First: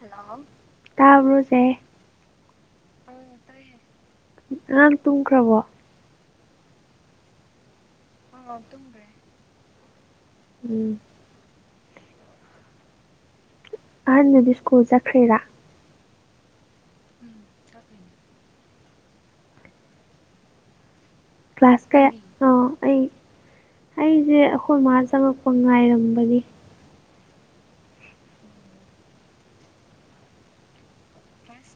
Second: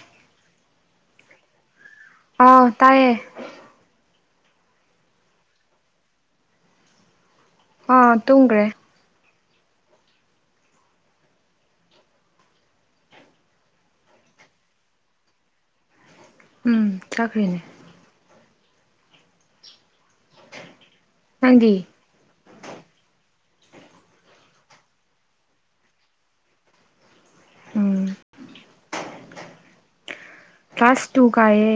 Hello ꯇꯥꯕ꯭ꯔꯣ ꯆꯦ ꯍꯥꯎ ꯇꯥꯏꯌꯦ ꯑꯉꯥꯡ ꯇꯨꯝꯈ꯭ꯔꯕꯣ ꯑꯥ ꯑ ꯇꯨꯝꯈ꯭ꯔꯦ ꯇꯨꯝꯒ꯭ꯔꯦ ꯎꯝ ꯑꯍꯟꯗꯨꯗꯤ ꯁ꯭ꯀꯨꯜ ꯆꯠꯈ꯭ꯔꯤꯔꯥ ꯎꯝ ꯆꯠꯈ꯭ꯔꯤꯅꯦ ꯅꯪꯗꯤ ꯀ꯭ꯂꯥꯁ ꯀꯌꯥ ꯑꯣ ꯑꯩ ꯑꯩꯁꯦ ꯑꯈꯣꯏ ꯃꯥꯥ ꯆꯪꯉꯛꯄ ꯉꯥꯏꯔꯝꯕꯅꯤ ꯎꯝ ꯀ꯭ꯂꯥꯁ ꯇꯨ ꯀꯑꯦ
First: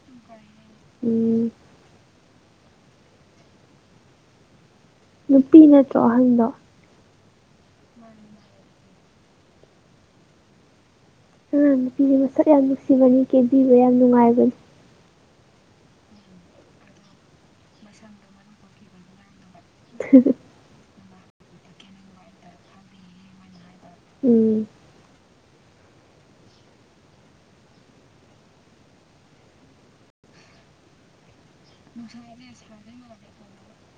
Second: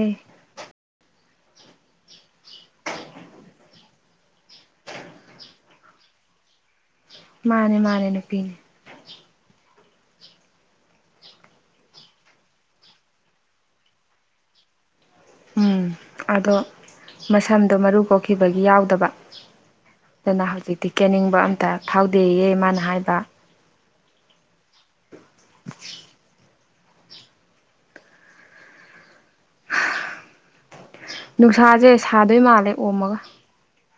ꯎꯝ ꯅꯨꯄꯤ ꯅꯠꯇ꯭ꯔꯣ ꯑꯍꯟꯗꯣ ꯃꯥꯅꯦ ꯃꯥꯅꯦ ꯅꯨꯄꯤꯅꯦ ꯑꯉꯥꯡ ꯅꯨꯄꯤꯒꯤ ꯃꯁꯛ ꯌꯥꯝ ꯅꯨꯡꯁꯤꯕꯅꯤ ꯀꯦꯟꯕꯤꯕ ꯌꯥꯝ ꯅꯨꯡꯉꯥꯏꯕꯅꯤ ꯎꯝ ꯑꯗꯣ ꯃꯁꯝꯗꯣ ꯃꯔꯨ ꯀꯣꯛꯈꯤꯕꯒꯤ ꯌꯥꯎꯗꯕ ꯑꯗꯨꯅ ꯍꯧꯖꯤꯛꯇꯤ ꯀꯦꯅꯤꯡꯕ ꯑꯝꯇ ꯐꯥꯎꯗꯦꯌꯦ ꯃꯥꯅ ꯍꯥꯏꯕ ꯎꯝ ꯅꯨꯡꯁꯥꯁꯦ ꯁꯥꯗꯣꯏ ꯃꯥꯜꯂꯦ ꯑꯣꯝꯃꯒ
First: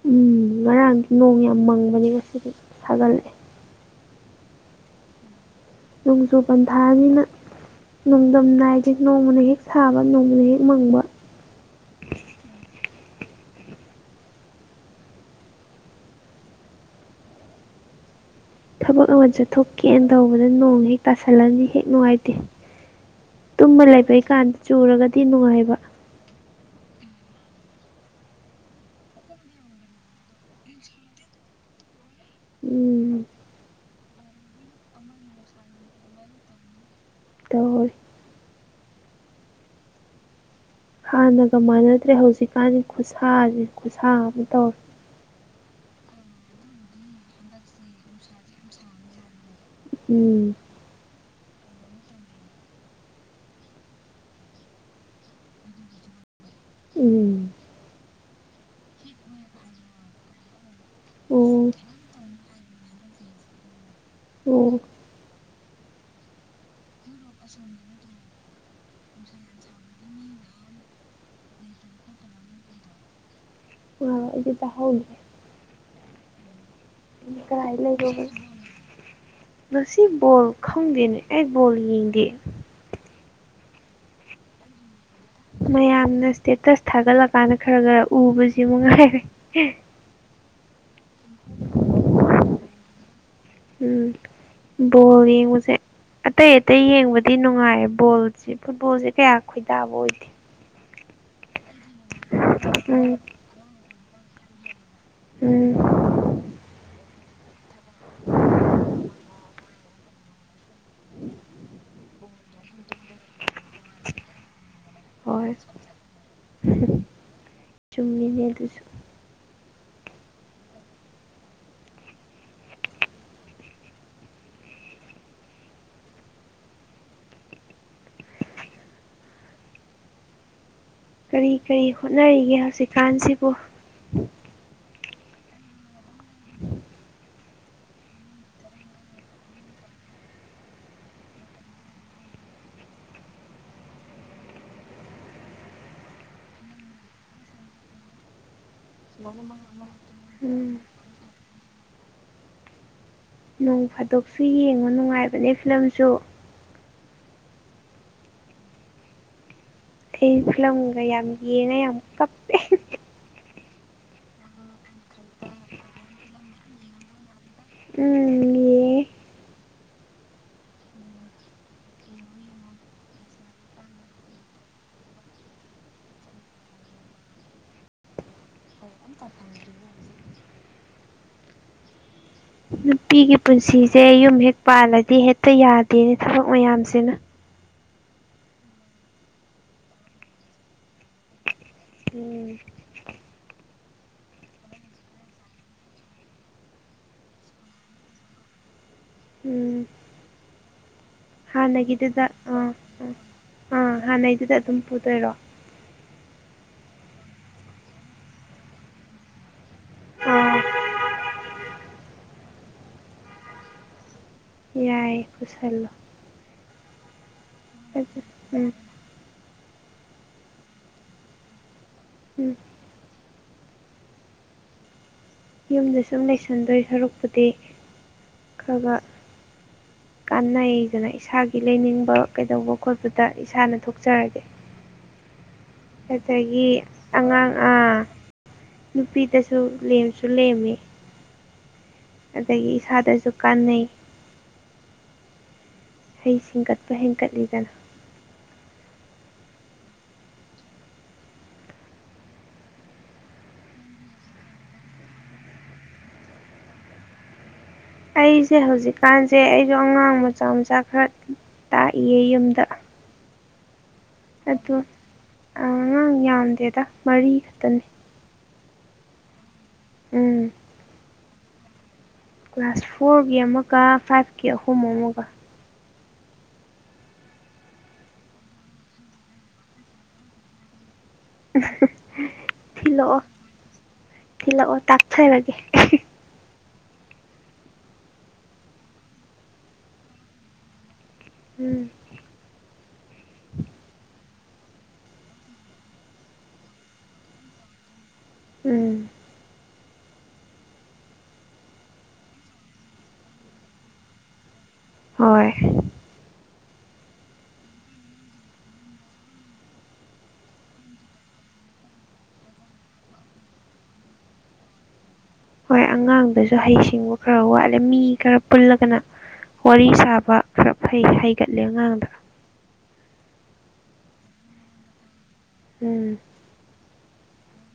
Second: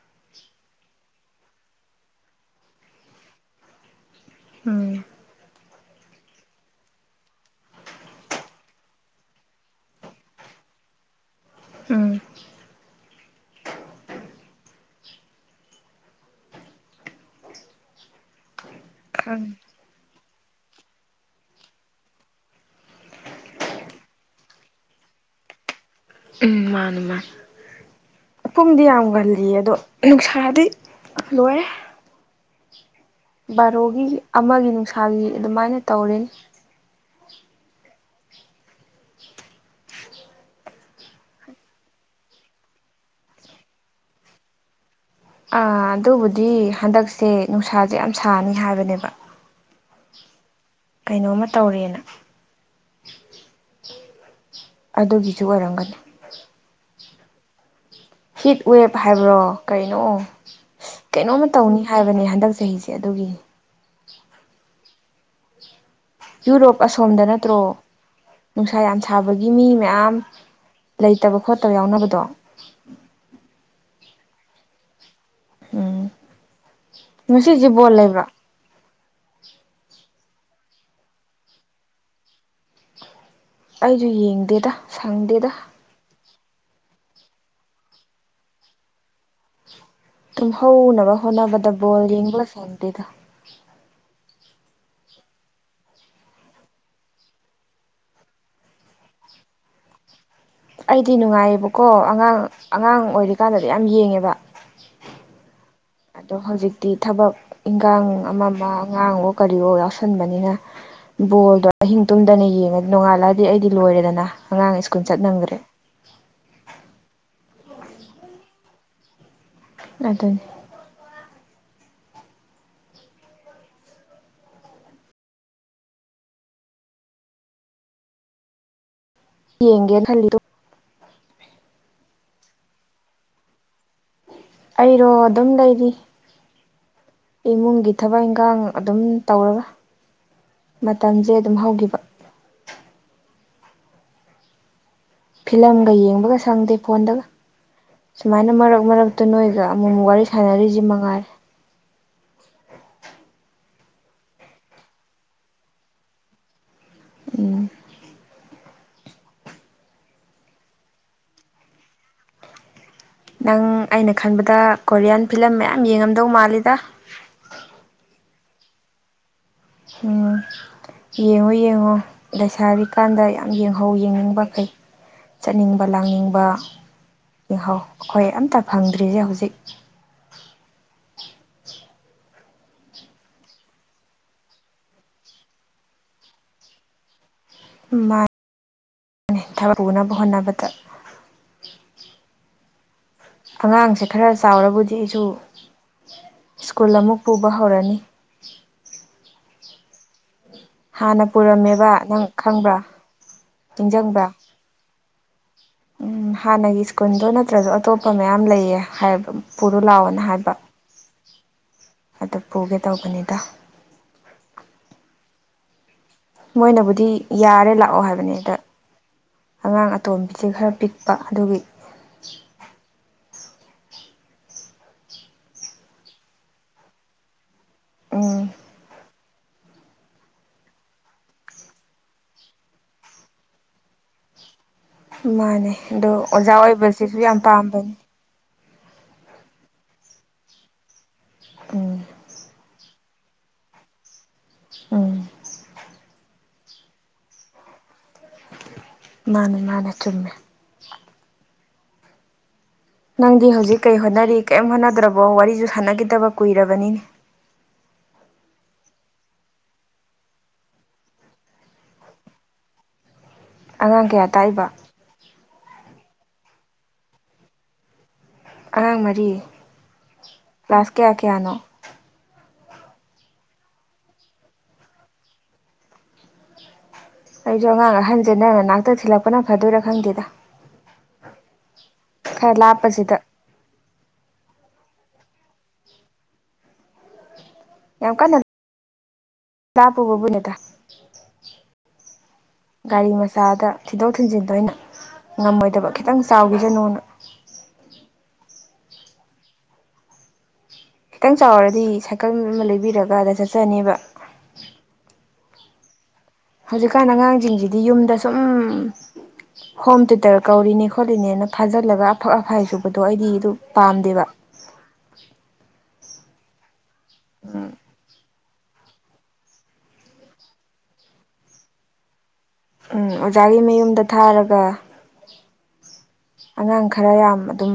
ꯎꯝ ꯉꯔꯥꯡꯁꯨ ꯅꯣꯡ ꯌꯥꯝ ꯃꯪꯕꯅꯤꯀꯣ ꯁꯤꯁꯨ ꯁꯥꯒꯠꯂꯛꯑꯦ ꯎꯝ ꯅꯣꯡꯖꯨ ꯄꯟꯊꯥꯅꯤꯅ꯫ ꯅꯣꯡꯗꯝ ꯏꯁꯦ ꯅꯣꯡꯃꯅ ꯍꯦꯛ ꯁꯥꯕ ꯅꯣꯡꯃꯅ ꯍꯦꯛ ꯃꯪꯕ꯫ ꯎꯝ ꯊꯕꯛ ꯑꯃ ꯈꯪꯉꯦ ꯆꯠꯊꯣꯛꯀꯦꯅ ꯇꯧꯕꯗ ꯅꯣꯡ ꯍꯦꯛ ꯇꯥꯁꯜꯂꯅꯤ ꯍꯦꯛ ꯅꯨꯡꯉꯥꯏꯇꯦ꯫ ꯇꯨꯝꯃ ꯂꯩꯕꯩꯀꯥꯟꯗ ꯆꯨꯔꯒꯗꯤ ꯅꯨꯡꯉꯥꯏꯕ ꯃꯅꯤ ꯃꯅꯤ꯫ ꯑꯄꯨꯝꯗꯤ ꯌꯥꯝ ꯉꯜꯂꯤ ꯑꯗꯣ ꯅꯨꯡꯁꯥꯗꯤ ꯂꯣꯏꯔꯦ꯫ ꯎꯝ ꯕꯥꯔꯣꯒꯤ ꯑꯃꯒꯤ ꯅꯨꯡꯁꯥꯒꯤ ꯑꯗꯨꯃꯥꯏꯅ ꯇꯧꯔꯤ꯫ ꯇ [inaudible] ꯍꯥꯟꯅꯒ ꯃꯥꯟꯅꯗ꯭ꯔꯦ ꯍꯧꯖꯤꯛꯀꯥꯟꯗꯤ ꯈꯨꯠꯁꯥꯁꯦ ꯈꯨꯠꯁꯥ ꯑꯃ ꯇꯧꯔꯦ꯫ ꯑ ꯑꯗꯨꯕꯨꯗꯤ ꯍꯟꯗꯛꯁꯦ ꯅꯨꯡꯁꯥꯁꯦ ꯌꯥꯝ ꯁꯥꯅꯤ ꯍꯥꯏꯕꯅꯦꯕ꯫ ꯎꯝ ꯀꯩꯅꯣꯝꯃ ꯇꯧꯔꯦꯅ꯫ ꯑꯗꯨꯒꯤꯁꯨ ꯑꯣꯏꯔꯝꯒꯅꯤ꯫ ꯎꯝ ꯍꯤꯠ ꯋꯦꯞ ꯍꯥꯏꯕ꯭ꯔꯣ ꯀꯩꯅꯣ ꯀꯩꯅꯣꯝꯃ ꯎꯝ ꯇꯧꯅꯤ ꯍꯥꯏꯕꯅꯦ ꯍꯟꯗꯛ ꯆꯍꯤꯁꯦ꯫ ꯑꯗꯨꯒꯤ꯫ ꯎꯝ ꯌꯨꯔꯣꯞ ꯑꯁꯣꯝꯗ ꯅꯠꯇ꯭ꯔꯣ꯫ ꯅꯨꯡꯁꯥ ꯌꯥꯝ ꯁꯥꯕꯒꯤ ꯃꯤ ꯃꯌꯥꯝ ꯂꯩꯇꯕ ꯈꯣꯠꯇꯕ ꯌꯥꯎꯅꯕꯗꯣ꯫ ꯎꯝ ꯑꯩꯁꯨ ꯇꯥꯍꯧꯏ꯫ ꯎꯝ ꯉꯁꯤꯁꯦ ꯑꯗꯥꯏ ꯕꯣꯜ ꯂꯩꯕ꯭ꯔꯣ ꯂꯩꯔꯨꯒꯦ꯫ ꯉꯥꯁꯤ ꯕꯣꯜ ꯈꯪꯗꯦꯅꯦ ꯑꯩ ꯕꯣꯜ ꯌꯦꯡꯗꯦ꯫ ꯑꯩꯁꯨ ꯌꯦꯡꯗꯦꯗ ꯁꯪꯗꯦꯗ꯫ ꯃꯌꯥꯝꯅ ꯏꯁꯇꯦꯇꯁ ꯊꯥꯒꯠꯂꯀꯥꯟꯗ ꯈꯔ ꯈꯔ ꯎꯕꯁꯤ ꯅꯨꯡꯉꯥꯏꯔꯦ꯫ ꯇꯨꯝꯍꯧꯅꯕ ꯍꯣꯠꯅꯕꯗ ꯕꯣꯜ ꯌꯦꯡꯕ ꯂ ꯁꯣꯟꯗꯦꯗ꯫ ꯎꯝ ꯕꯣꯜ ꯌꯦꯡꯕꯁꯦ꯫ ꯑꯇꯩ ꯑꯇꯩ ꯌꯦꯡꯕꯗꯤ ꯅꯨꯡꯉꯥꯏ ꯕꯣꯜꯁꯤ ꯐꯨꯠꯕꯣꯜꯁꯦ ꯀꯌꯥ ꯈꯣꯏꯗꯥꯕ ꯑꯣꯏꯗꯦ꯫ ꯑꯩꯗꯤ ꯅꯨꯡꯉꯥꯏꯌꯦꯕꯀꯣ ꯑꯉꯥꯡ ꯑꯉꯥꯡ ꯑꯣꯏꯔꯤꯀꯥꯟꯗꯗꯤ ꯌꯥꯝ ꯌꯦꯡꯉꯦꯕ꯫ ꯎꯝ ꯑꯗꯣ ꯍꯧꯖꯤꯛꯇꯤ ꯊꯕꯛ ꯏꯟꯒꯥꯡ ꯑꯃ ꯑꯃ ꯉꯥꯡꯋꯣ ꯀꯔꯤꯋꯣ ꯌꯥꯎꯁꯟꯕꯅꯤꯅ ꯕꯣꯜꯗꯣ ꯑꯍꯤꯡ ꯇꯨꯝꯗꯅ ꯌꯦꯡꯉ ꯅꯣꯡꯉꯥꯜꯂꯛꯑꯗꯤ ꯑꯩꯗꯤ ꯂꯣꯏꯔꯦꯗꯅ ꯑꯉꯥꯡ ꯁ꯭ꯀꯨꯜ ꯆꯠ ꯍꯣꯏ ꯅꯗꯔꯦ꯫ ꯆꯨꯝꯃꯤꯅꯦ ꯑꯗꯨꯁꯨ ꯑꯗꯨꯅꯦ꯫ ꯌꯦꯡꯒꯦꯅꯥ ꯈꯜꯂꯤ ꯑꯗꯨ ꯀꯔꯤ ꯀꯔꯤ ꯍꯣꯠꯅꯔꯤꯒꯦ ꯍꯧꯖꯤꯛꯀꯥꯟꯁꯤꯕꯨ꯫ ꯑꯩꯔꯣ ꯑꯗꯨꯝ ꯂꯩꯔꯤ꯫ ꯏꯃꯨꯡꯒꯤ ꯊꯕꯛ ꯏꯪꯈꯥꯡ ꯑꯗꯨꯝ ꯇꯧꯔꯒ ꯃꯇꯝꯁꯦ ꯑꯗꯨꯝ ꯍꯧꯈꯤꯕ꯫ ꯐꯤꯂꯝꯒ ꯌꯦꯡꯕꯒ ꯁꯪꯗꯦ ꯐꯣꯟꯗꯒ ꯁꯨꯃꯥꯏꯅ ꯃꯔꯛ ꯃꯔꯛ ꯇꯨ ꯅꯣꯏꯒ ꯑꯃꯨꯛ ꯋꯥꯔꯤ ꯎꯝ ꯁꯥꯟꯅꯔꯤꯁꯤ ꯃꯉꯥꯏꯔꯦ꯫ ꯅꯣꯡ ꯐꯥꯗꯣꯛꯁꯨ ꯌꯦꯡꯉꯣ ꯅꯨꯡꯉꯥꯏꯕꯅꯦ ꯐꯤꯂꯝꯁꯨ꯫ ꯎꯝ ꯑꯩ ꯐꯤꯂꯝꯒ ꯌꯥꯝ ꯌꯦꯡꯉ ꯌꯥꯝ ꯀꯞꯄꯦ꯫ ꯅꯪ ꯑꯩꯅ ꯈꯟꯕꯗ ꯀꯣꯔꯤꯌꯥꯟ ꯐꯤꯂꯝ ꯃꯌꯥꯝ ꯌꯦꯡꯉꯝꯗꯧ ꯃꯥꯜꯂꯤꯗꯥ꯫ ꯎꯝ ꯌꯦꯉ‌ꯦ꯫ ꯎꯝ ꯌꯦꯡꯉꯣ ꯌꯦꯡꯉꯣ ꯂꯩꯁꯥꯔꯤꯀꯥꯟꯗ ꯌꯥꯝ ꯌꯦꯡꯍꯧ ꯌꯦꯡꯅꯤꯡꯕꯈꯩ꯫ ꯆꯠꯅꯤꯡꯕ ꯂꯥꯡꯅꯤꯡꯕ ꯌꯦꯍꯥꯎ ꯑꯩꯈꯣꯏ ꯑꯝꯇ ꯐꯪꯗ꯭ꯔꯤꯁꯦ ꯍꯧꯖꯤꯛ ꯅꯨꯄꯤꯒꯤ ꯄꯨꯟꯁꯤꯁꯦ ꯌꯨꯝ ꯍꯦꯛ ꯄꯥꯜꯂꯗꯤ ꯍꯦꯛꯇ ꯌꯥꯗꯦꯅꯦ ꯊꯕꯛ ꯃꯌꯥꯝꯁꯤꯅ ꯃꯥ ꯅꯤ ꯊꯕꯛ ꯄꯨꯅꯕ ꯍꯣꯠꯅꯕꯗ ꯎꯝ ꯑꯉꯥꯡꯁꯦ ꯈꯔ ꯆꯥꯎꯔꯕꯨꯗꯤ ꯑꯩꯁꯨ ꯁ꯭ꯀꯨꯜ ꯑꯃꯨꯛ ꯄꯨꯕ ꯍꯧꯔꯅꯤ ꯎꯝ ꯍꯥꯟꯅ ꯄꯨꯔꯝꯃꯦꯕ ꯍꯥꯟꯅꯒꯤꯗꯨꯗ ꯅꯪ ꯑꯥ ꯈꯪꯕ꯭ꯔꯥ ꯑꯥ ꯑꯥ ꯅꯤꯡꯁꯤꯡꯕ꯭ꯔꯥ ꯍꯥꯟꯅꯒꯤꯗꯨꯗ ꯑꯗꯨꯝ ꯄꯨꯗꯣꯏꯔꯣ ꯎꯝ ꯍꯥꯟꯅꯒꯤ ꯁ꯭ꯀꯨꯜꯗꯣ ꯅꯠꯇ꯭ꯔꯁꯨ ꯑꯇꯣꯞꯄ ꯃꯌꯥꯝ ꯂꯩꯌꯦ ꯍꯥꯏ ꯄꯨꯔꯣ ꯂꯥꯛꯑꯣꯅ ꯍꯥꯏꯕ ꯑꯥ ꯑꯗꯨ ꯄꯨꯒꯦ ꯇꯧꯕꯅꯤꯗ ꯌꯥꯏꯌꯦ ꯄꯨꯁꯜꯂꯣ ꯃꯣꯏꯅꯕꯨꯗꯤ ꯌꯥꯔꯦ ꯂꯥꯛꯑꯣ ꯍꯥꯏꯕꯅꯤ ꯑꯗ ꯎꯝ ꯑꯉꯥꯡ ꯑꯇꯣꯝꯕꯤꯁꯦ ꯈꯔ ꯄꯤꯛꯄ ꯑꯗꯨꯒꯤ ꯎꯝ ꯌꯨꯝꯗ ꯁꯨꯝ ꯂꯩꯁꯟꯗꯣꯏ ꯁꯔꯛꯄꯨꯗꯤ ꯎꯝ ꯈꯕ ꯀꯥꯟꯅꯩꯗꯅ ꯏꯁꯥꯒꯤ ꯂꯩꯅꯤꯡꯕ ꯀꯩꯗꯧꯕ ꯈꯣꯠꯄꯗ ꯏꯁꯥꯅ ꯊꯣꯛꯆꯔꯒꯦ ꯃꯥꯅꯦ ꯑꯗꯣ ꯑꯣꯖꯥ ꯑꯗꯒꯤ ꯑꯣꯏꯕꯁꯤꯁꯨ ꯌꯥꯝ ꯑꯉꯥꯡ ꯑ ꯄꯥꯝꯕꯅꯤ ꯅꯨꯄꯤꯗꯁꯨ ꯂ‌ꯦꯝꯁꯨ ꯂꯦꯝꯃꯤ ꯎꯝ ꯑꯗꯒꯤ ꯏꯁꯥꯗꯁꯨ ꯀꯥꯟꯅꯩ ꯎꯝ ꯍꯩ ꯁꯤꯡꯒꯠꯄ ꯍꯦꯟꯀꯠꯂꯤꯗꯅ ꯃꯥꯅꯦ ꯃꯥꯅꯦ ꯆꯨꯝꯃꯦ ꯅꯪꯗꯤ ꯍꯧꯖꯤꯛ ꯀꯩ ꯍꯣꯠꯅꯔꯤ ꯀꯔꯤꯝ ꯍꯣꯠꯅꯗ꯭ꯔꯕꯣ ꯋꯥꯔꯤꯁꯨ ꯁꯥꯟꯅꯒꯤꯗꯕ ꯀꯨꯏꯔꯕꯅꯤꯅꯦ ꯑꯩꯁꯦ ꯍꯧꯖꯤꯛꯀꯥꯟꯁꯦ ꯑꯩꯁꯨ ꯑꯉꯥꯡ ꯃꯆꯥ ꯃꯆꯥ ꯈꯔ ꯇꯥꯛꯏꯌꯦ ꯌꯨꯝꯗ ꯑꯉꯥꯡ ꯀꯌꯥ ꯇꯥꯛꯏꯕ ꯑꯗꯨ ꯑꯉꯥꯡ ꯌꯥꯝꯗꯦꯗ ꯃꯔꯤ ꯈꯛꯇꯅꯤ ꯑꯉꯥꯡ ꯃꯔꯤ ꯎꯝ ꯀ꯭ꯂꯥꯁ ꯀꯌꯥ ꯀꯌꯥꯅꯣ ꯀ꯭ꯂꯥꯁ ꯐꯣꯔꯒꯤ ꯑꯃꯒ ꯐꯥꯏꯚꯀꯤ ꯑꯍꯨꯝ ꯑꯃꯒ ꯑꯩꯁꯨ ꯑꯉꯥꯡ ꯑꯍꯟꯁꯦꯅ ꯅꯪ ꯅꯅꯥꯛꯇ ꯊꯤꯜꯂꯛꯄꯅ ꯐꯗ‌ꯣꯏꯔꯥ ꯈꯪꯗꯦꯗ ꯈꯔ ꯊꯤꯂꯛ ꯂꯥꯞꯄꯁꯤꯗ ꯑꯣ ꯊꯤꯂꯛ ꯑꯣ ꯇꯥꯛ ꯊꯔꯒꯦ ꯌꯥꯝ ꯀꯥꯟꯅ ꯂꯥꯄꯒꯕꯨꯅꯦꯗ ꯎꯝ ꯒꯥꯔꯤ ꯃꯆꯥꯗ ꯊꯤꯟꯗꯣꯛ ꯊꯤꯟꯖꯤꯟꯗ‌ꯣ ꯑꯩꯅ ꯉꯝꯃꯣꯏꯗꯕ ꯈꯤꯇꯪ ꯆꯥꯎꯈꯤꯁꯅꯨꯅ ꯎꯝ ꯈꯤꯇꯪ ꯆꯥꯎꯔꯗꯤ ꯁꯥꯏꯀꯜ ꯑꯃ ꯂꯩꯕꯤꯔꯒꯗ ꯆꯠꯆꯅꯦꯕ ꯍꯣꯏ ꯍꯧꯖꯤꯛꯀꯥꯟ ꯑꯉꯥꯡꯁꯤꯡꯁꯤꯗꯤ ꯌꯨꯝꯗ ꯁꯨꯝ ꯍꯣꯝ ꯇ꯭ꯌꯨꯇꯔ ꯀꯧꯔꯤꯅꯤ ꯈꯣꯠꯂꯤꯅꯦꯅ ꯐꯥꯖꯤꯜꯂꯒ ꯑꯐꯛ ꯑꯐꯥꯏ ꯁꯨꯕꯗꯣ ꯑꯩꯗꯤ ꯑꯗꯨ ꯄꯥꯝꯗꯦꯕ ꯍꯣꯏ ꯑꯉꯥꯡꯗꯁꯨ ꯍꯩꯁꯤꯡꯕ ꯈꯔ ꯎꯝ ꯋꯥꯠꯂꯦ ꯃꯤ ꯈꯔ ꯄꯨꯜꯂꯒꯅ ꯋꯥꯔꯤ ꯁꯥꯕ ꯈꯔ ꯍꯩꯒꯠꯂꯦ ꯑꯉꯥꯡꯗ ꯎꯝ ꯑꯣꯖꯥꯒꯤ ꯃꯌꯨꯝꯗ ꯊꯥꯔꯒ ꯎꯝ ꯑꯉꯥꯡ ꯈꯔ ꯌꯥꯝ ꯑꯗꯨꯝ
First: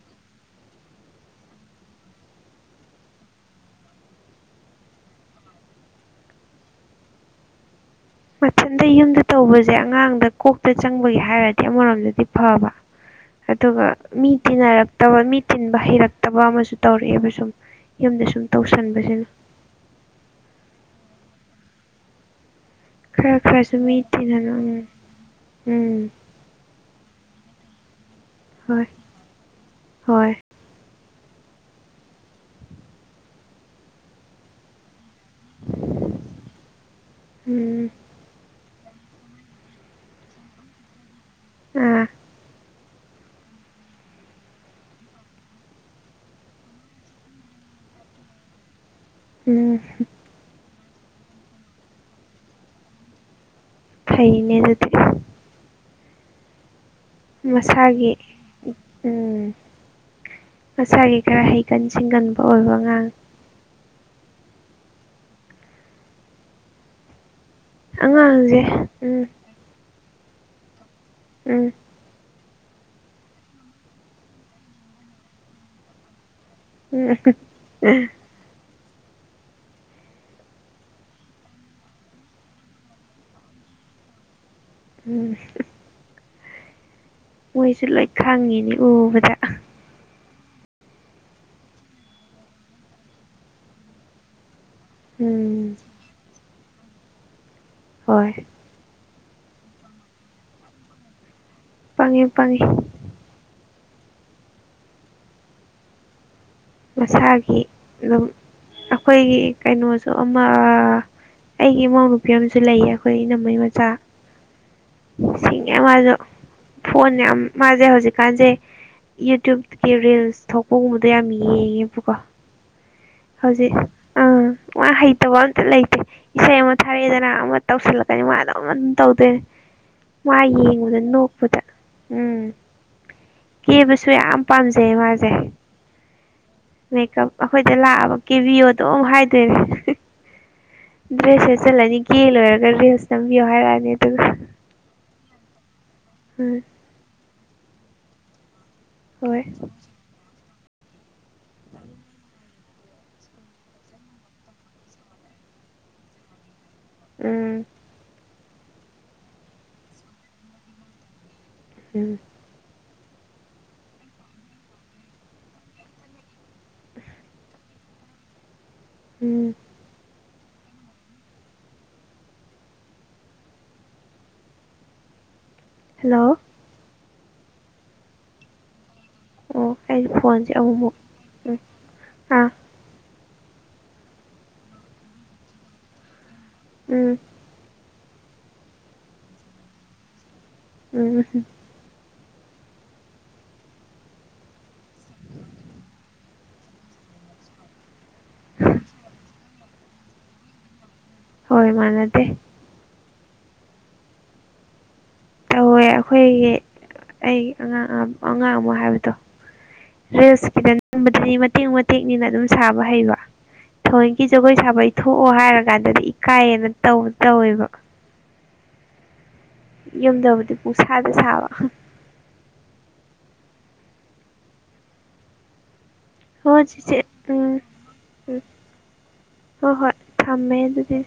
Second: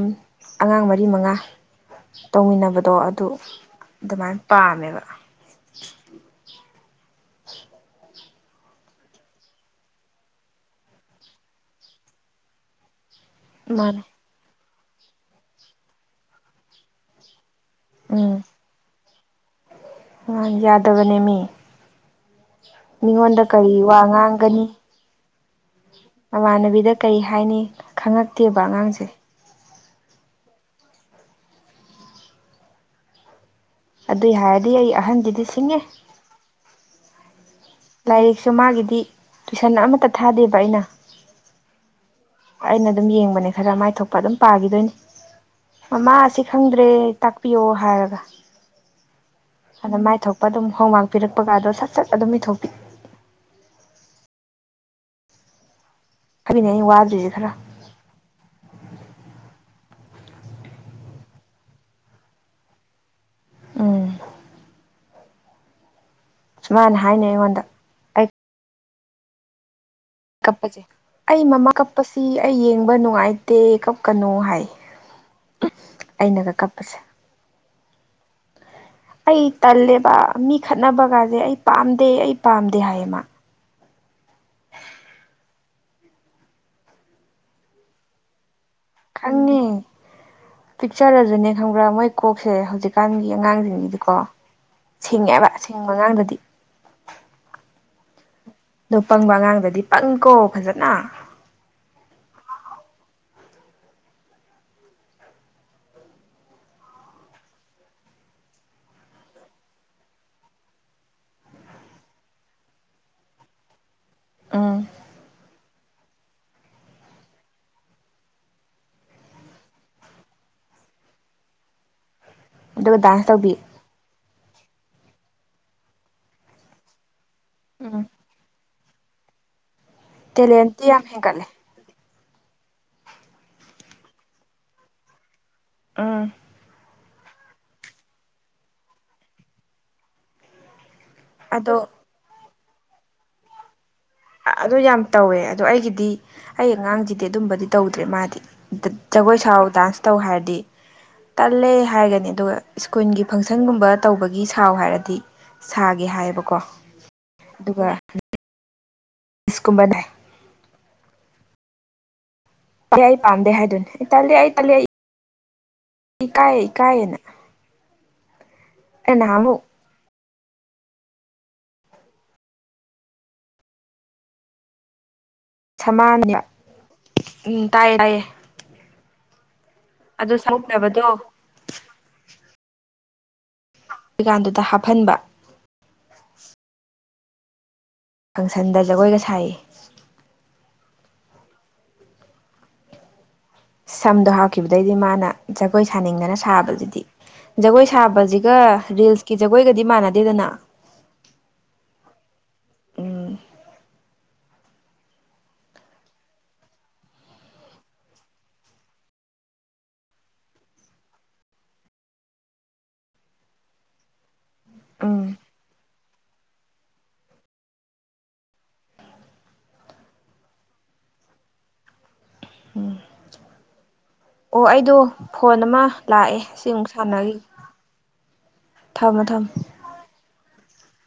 ꯑꯉꯥꯡ ꯃꯔꯤ ꯃꯉꯥ ꯇꯧꯃꯤꯟꯅꯕꯗꯣ ꯑꯗꯨ ꯑꯗꯨꯃꯥꯏꯅ ꯄꯥꯝꯃꯦꯕ ꯃꯊꯟꯇ ꯌꯨꯝꯗ ꯇꯧꯕꯁꯦ ꯑꯉꯥꯡꯗ ꯀꯣꯛꯇ ꯆꯪꯕꯒꯤ ꯍꯥꯏꯔꯗꯤ ꯑꯃꯔꯣꯝꯗꯗꯤ ꯐꯕ ꯑꯗꯨꯒ ꯃꯥꯅꯦ ꯃꯤ ꯇꯤꯟꯅꯔꯛꯇꯕ ꯃꯤ ꯇꯤꯟꯕ ꯍꯩꯔꯛꯇꯕ ꯑꯃꯁꯨ ꯇꯧꯔꯛꯑꯦꯕ ꯁꯨꯝ ꯌꯨꯝꯗ ꯁꯨꯝ ꯎꯝ ꯇꯧꯁꯟꯕꯁꯤꯅꯦ ꯌꯥꯗꯕꯅꯦ ꯃꯤ ꯈꯔ ꯃꯤꯉꯣꯟꯗ ꯈꯔꯁꯨ ꯀꯔꯤ ꯃꯤ ꯋꯥ ꯇꯤꯜꯍꯟꯅ ꯉꯥꯡꯒꯅꯤ ꯎꯝ ꯎꯝ ꯃꯃꯥꯟꯅꯕꯤꯗ ꯀꯔꯤ ꯍꯥꯏꯅꯤ ꯈꯪꯉꯛꯇꯦꯕ ꯍꯣꯏ ꯑꯉꯥꯡꯁꯦ ꯍꯣꯏ ꯑꯗꯨꯏ ꯍꯥꯏꯔꯗꯤ ꯑꯩ ꯑꯍꯟꯁꯤꯗꯤ ꯁꯤꯡꯉꯤ ꯎꯝ ꯂꯥꯏꯔꯤꯛꯁꯨ ꯃꯥꯒꯤꯗꯤ ꯇꯨꯏꯁꯟ ꯑꯃꯠꯇ ꯊꯥꯗꯦꯕ ꯑꯩꯅ ꯑꯥ ꯑꯩꯅ ꯑꯗꯨꯝ ꯌꯦꯡꯕꯅꯦ ꯈꯔ ꯃꯥꯏꯊꯣꯛꯄ ꯑꯗꯨꯝ ꯄꯥꯈꯤꯗꯣꯏꯅꯤ ꯃꯃꯥ ꯑꯁꯤ ꯈꯪꯗ꯭ꯔꯦ ꯇꯥꯛꯄꯤꯌꯣ ꯍꯥꯏꯔꯒ ꯎꯝ ꯑꯗ ꯃꯥꯏꯊꯣꯛꯄ ꯑꯗꯨꯝ ꯍꯣꯝꯃꯥꯛ ꯄꯤꯔꯛꯄꯒꯗꯣ ꯁꯠ ꯁꯠ ꯑꯗꯨꯝ ꯏꯊꯣꯛꯄꯤ ꯍꯩꯅꯦ ꯑꯗꯨꯗꯤ ꯀꯕꯤꯅꯦ ꯑꯩ ꯋꯥꯗ꯭ꯔꯤꯁꯦ ꯈꯔ ꯃꯁꯥꯒꯤ ꯎꯝ ꯃꯁꯥꯒꯤ ꯈꯔ ꯍꯩꯒꯟ ꯁꯤꯡꯒꯟꯕ ꯑꯣꯏꯕ ꯑꯉꯥꯡ ꯎꯝ ꯁꯨꯃꯥꯏꯅ ꯍꯥꯏꯅꯩ ꯑꯩꯉꯣꯟꯗ ꯑꯩ ꯑꯉꯥꯡꯁꯦ ꯎꯝ ꯀꯄꯁꯦ ꯑꯩ ꯃꯃꯥ ꯎꯝ ꯀꯞ ꯀꯞꯄꯁꯤ ꯑꯩ ꯌꯦꯡꯕ ꯅꯨꯡꯉꯥꯏꯇꯦ ꯀꯞꯀꯅꯣ ꯍꯥꯏ ꯑꯩꯅꯒ ꯀꯞꯄ [unintelligible] ꯑꯩ ꯇꯜꯂꯦꯕ ꯃꯤ ꯈꯠꯅꯕ ꯀꯥꯁꯦ ꯑꯩ ꯄꯥꯝꯗꯦ ꯑꯩ ꯄꯥꯝꯗꯦ ꯍꯥꯏꯌꯦꯃ [unintelligible] ꯃꯣꯏꯁꯨ ꯂꯣꯏ ꯈꯪꯉꯤꯅꯦ ꯈꯉꯤ ꯄꯤꯛꯆꯔꯁꯨꯅꯦ ꯈꯪꯕ꯭ꯔꯥ ꯃꯣꯏ ꯀꯣꯛꯁꯦ ꯍꯧꯖꯤꯛꯀꯥꯟꯒꯤ ꯑꯉꯥꯡꯁꯤꯡꯒꯤꯗꯤꯀꯣ ꯁꯤꯡꯉꯦꯕ ꯎꯝ ꯁꯤꯡꯕ ꯑꯉꯥꯡꯗꯗꯤ ꯍꯣꯏ ꯑꯗꯣ ꯄꯪꯕ ꯑꯉꯥꯡꯗꯗꯤ ꯄꯪꯏꯀꯣ ꯐꯖꯅ ꯄꯪꯉꯤ ꯄꯪꯉꯤ ꯃꯁꯥꯒꯤ ꯑꯗꯨꯝ ꯑꯩꯈꯣꯏꯒꯤ ꯀꯩꯅꯣꯁꯨ ꯑꯃ ꯑꯩꯒꯤ ꯏꯃꯧ ꯅꯨꯄꯤ ꯑꯃꯁꯨ ꯂꯩꯌꯦ ꯑꯩꯈꯣꯏ ꯏꯅꯝꯃꯩ ꯎꯝ ꯃꯆꯥꯁꯤꯡ [unintelligible] ꯐꯣꯟꯅꯦ ꯌꯥꯝ ꯃꯥꯁꯦ ꯍꯧꯖꯤꯛꯀꯥꯟꯁꯦ ꯌꯨꯇ꯭ꯌꯨꯕꯒꯤ ꯔꯤꯜꯁ ꯊꯣꯛꯄꯒꯨꯝꯕꯗꯣ ꯌꯥꯝꯃꯤ ꯌꯦ ꯄꯨꯀꯣ ꯑꯗꯨꯗꯥ ꯍꯧꯖꯤꯛ ꯑꯥ ꯃꯥ ꯍꯩꯇꯕ ꯑꯝꯇ ꯂꯩꯇꯦ ꯏꯁꯩ ꯑꯃ ꯊꯥꯔꯛꯑꯦꯗꯅ ꯑꯃ ꯎꯝ ꯇꯧꯁꯤꯜꯂꯛꯀꯅꯤ ꯃꯥ ꯑꯗꯨ ꯑꯗꯨꯝ ꯇꯧꯗꯣꯏ ꯃꯥ ꯇꯦꯂꯦꯟꯇꯤ ꯌꯦꯡꯕꯗ ꯌꯥꯝ ꯍꯦꯟꯒꯠꯂꯦ ꯅꯣꯛꯄꯗ ꯎꯝ ꯀꯦꯕꯁꯨ ꯌꯥꯝ ꯄꯥꯝꯖꯩ ꯃꯥꯁꯦ ꯑꯥ ꯃꯦꯀꯞ ꯑꯩꯈꯣꯏꯗ ꯂꯥꯛꯑꯕ ꯀꯦꯚꯤꯌꯣꯗꯨꯝ ꯍꯥꯏꯗꯣꯏꯅꯦ ꯗ꯭ꯔꯦꯁ ꯑꯗꯣ ꯁꯦꯆꯜꯂꯅꯤ ꯀꯦ ꯂꯣꯏꯔꯒ ꯔꯤꯜꯁ ꯅꯝꯕꯤꯌꯣ ꯍꯥꯏꯔꯛꯑꯅꯤ ꯑꯗꯨꯒ ꯑꯗꯨ ꯌꯥꯝ ꯇꯧꯋꯦ ꯑꯗꯣ ꯑꯩꯒꯤꯗꯤ ꯎꯝ ꯑꯩ ꯑꯉꯥꯡꯁꯤꯗꯤ ꯑꯗꯨꯝꯕꯗꯤ ꯇꯧꯗ꯭ꯔꯦ ꯃꯥꯗꯤ ꯖꯒꯣꯏ ꯍꯣꯏ ꯁꯥꯎ ꯗꯥꯟꯁ ꯇꯧ ꯍꯥꯏꯔꯗꯤ ꯇꯜꯂꯦ ꯍꯥꯏꯒꯅꯤ ꯑꯗꯨꯒ ꯁ꯭ꯀꯨꯟꯒꯤ ꯐꯪꯁꯟꯒꯨꯝꯕ ꯇꯧꯕꯒꯤ ꯁꯥꯎ ꯍꯥꯏꯔꯗꯤ ꯁꯥꯒꯦ ꯍꯥꯏꯌꯦꯕꯀꯣ ꯎꯝ ꯑꯗꯨꯒ ꯏꯁꯀꯨꯝꯕꯅꯦꯏ ꯎꯝ ꯇꯜꯂꯦ ꯑꯩ ꯄꯥꯝꯗꯦ ꯍꯥꯏꯗꯨꯅꯦ ꯇꯜꯂꯦ ꯑꯩ ꯇꯜꯂꯦ ꯑꯩ ꯏ ꯀꯥꯏ ꯀꯥꯏꯑꯅ ꯎꯝ ꯑꯩꯅꯥꯍꯥꯃꯨꯛ ꯍꯜꯂꯣ ꯁꯃꯥꯅꯤꯌ ꯎꯝ ꯇꯥꯏ ꯇꯥꯏꯌꯦ ꯑꯣ ꯑꯩ ꯑꯗꯨ ꯐꯣꯟꯁꯦ ꯑꯃꯨꯃꯨꯛ ꯁꯃꯨꯛꯅꯕꯗꯣ ꯎꯝ ꯑꯥ ꯀꯤꯀꯥꯟꯗꯨꯗ ꯍꯥꯞꯍꯟꯕ ꯎꯝ ꯐꯪꯁꯟꯗ ꯖꯒꯣꯏꯒ ꯁꯥꯏꯌꯦ ꯎꯝ ꯁꯝꯗꯣ ꯍꯥꯞꯈꯤꯕꯗꯩꯗꯤ ꯃꯥꯅ ꯖꯒꯣꯏ ꯁꯥꯅꯤꯡꯗꯅ ꯁꯥꯕꯗꯨꯗꯤ ꯖꯒꯣꯏ ꯁꯥꯕꯁꯤꯒ ꯔꯤꯜꯁꯀꯤ ꯖꯒꯣꯏꯒꯗꯤ ꯃꯥꯟꯅꯗꯦꯗꯅ ꯍꯣꯏ ꯃꯥꯅꯗꯦ ꯎꯝ ꯇꯧꯋꯦ ꯑꯩꯈꯣꯏꯒꯤ ꯑꯩ ꯑꯉꯥꯡ ꯑꯉꯥꯡ ꯑꯃ ꯍꯥꯏꯕꯗꯣ ꯔꯤꯜꯁꯀꯤꯗ ꯅꯝꯕꯗꯗꯤ ꯃꯇꯦꯛ ꯃꯇꯦꯛꯅꯤꯅ ꯑꯗꯨꯝ ꯁꯥꯕ ꯍꯩꯕ ꯊꯣꯏꯒꯤ ꯖꯒꯣꯏ ꯁꯥꯕꯩ ꯏꯊꯣꯛꯑꯣ ꯎꯝ ꯍꯥꯏꯔ ꯀꯥꯟꯗꯗꯤ ꯏꯀꯥꯏꯌꯦꯅ ꯇꯧꯕ ꯇꯧꯋꯦꯕ ꯌꯨꯝꯗꯕꯨꯗꯤ ꯄꯨꯁꯥꯗ ꯁꯥꯕ ꯎꯝ ꯑꯣ ꯑꯩꯗꯣ ꯐꯣꯟ ꯑꯃ ꯂꯥꯛꯑꯦ ꯍꯣꯏ ꯁꯤꯃꯨꯛ ꯆꯤꯆꯦ ꯁꯥꯟꯅꯈꯤ ꯎꯝ ꯎꯝ ꯊꯝꯃꯣ ꯊꯝꯃꯣ ꯍꯣꯏ ꯍꯣꯏ ꯊꯝꯃꯦ ꯑꯗꯨꯗꯤ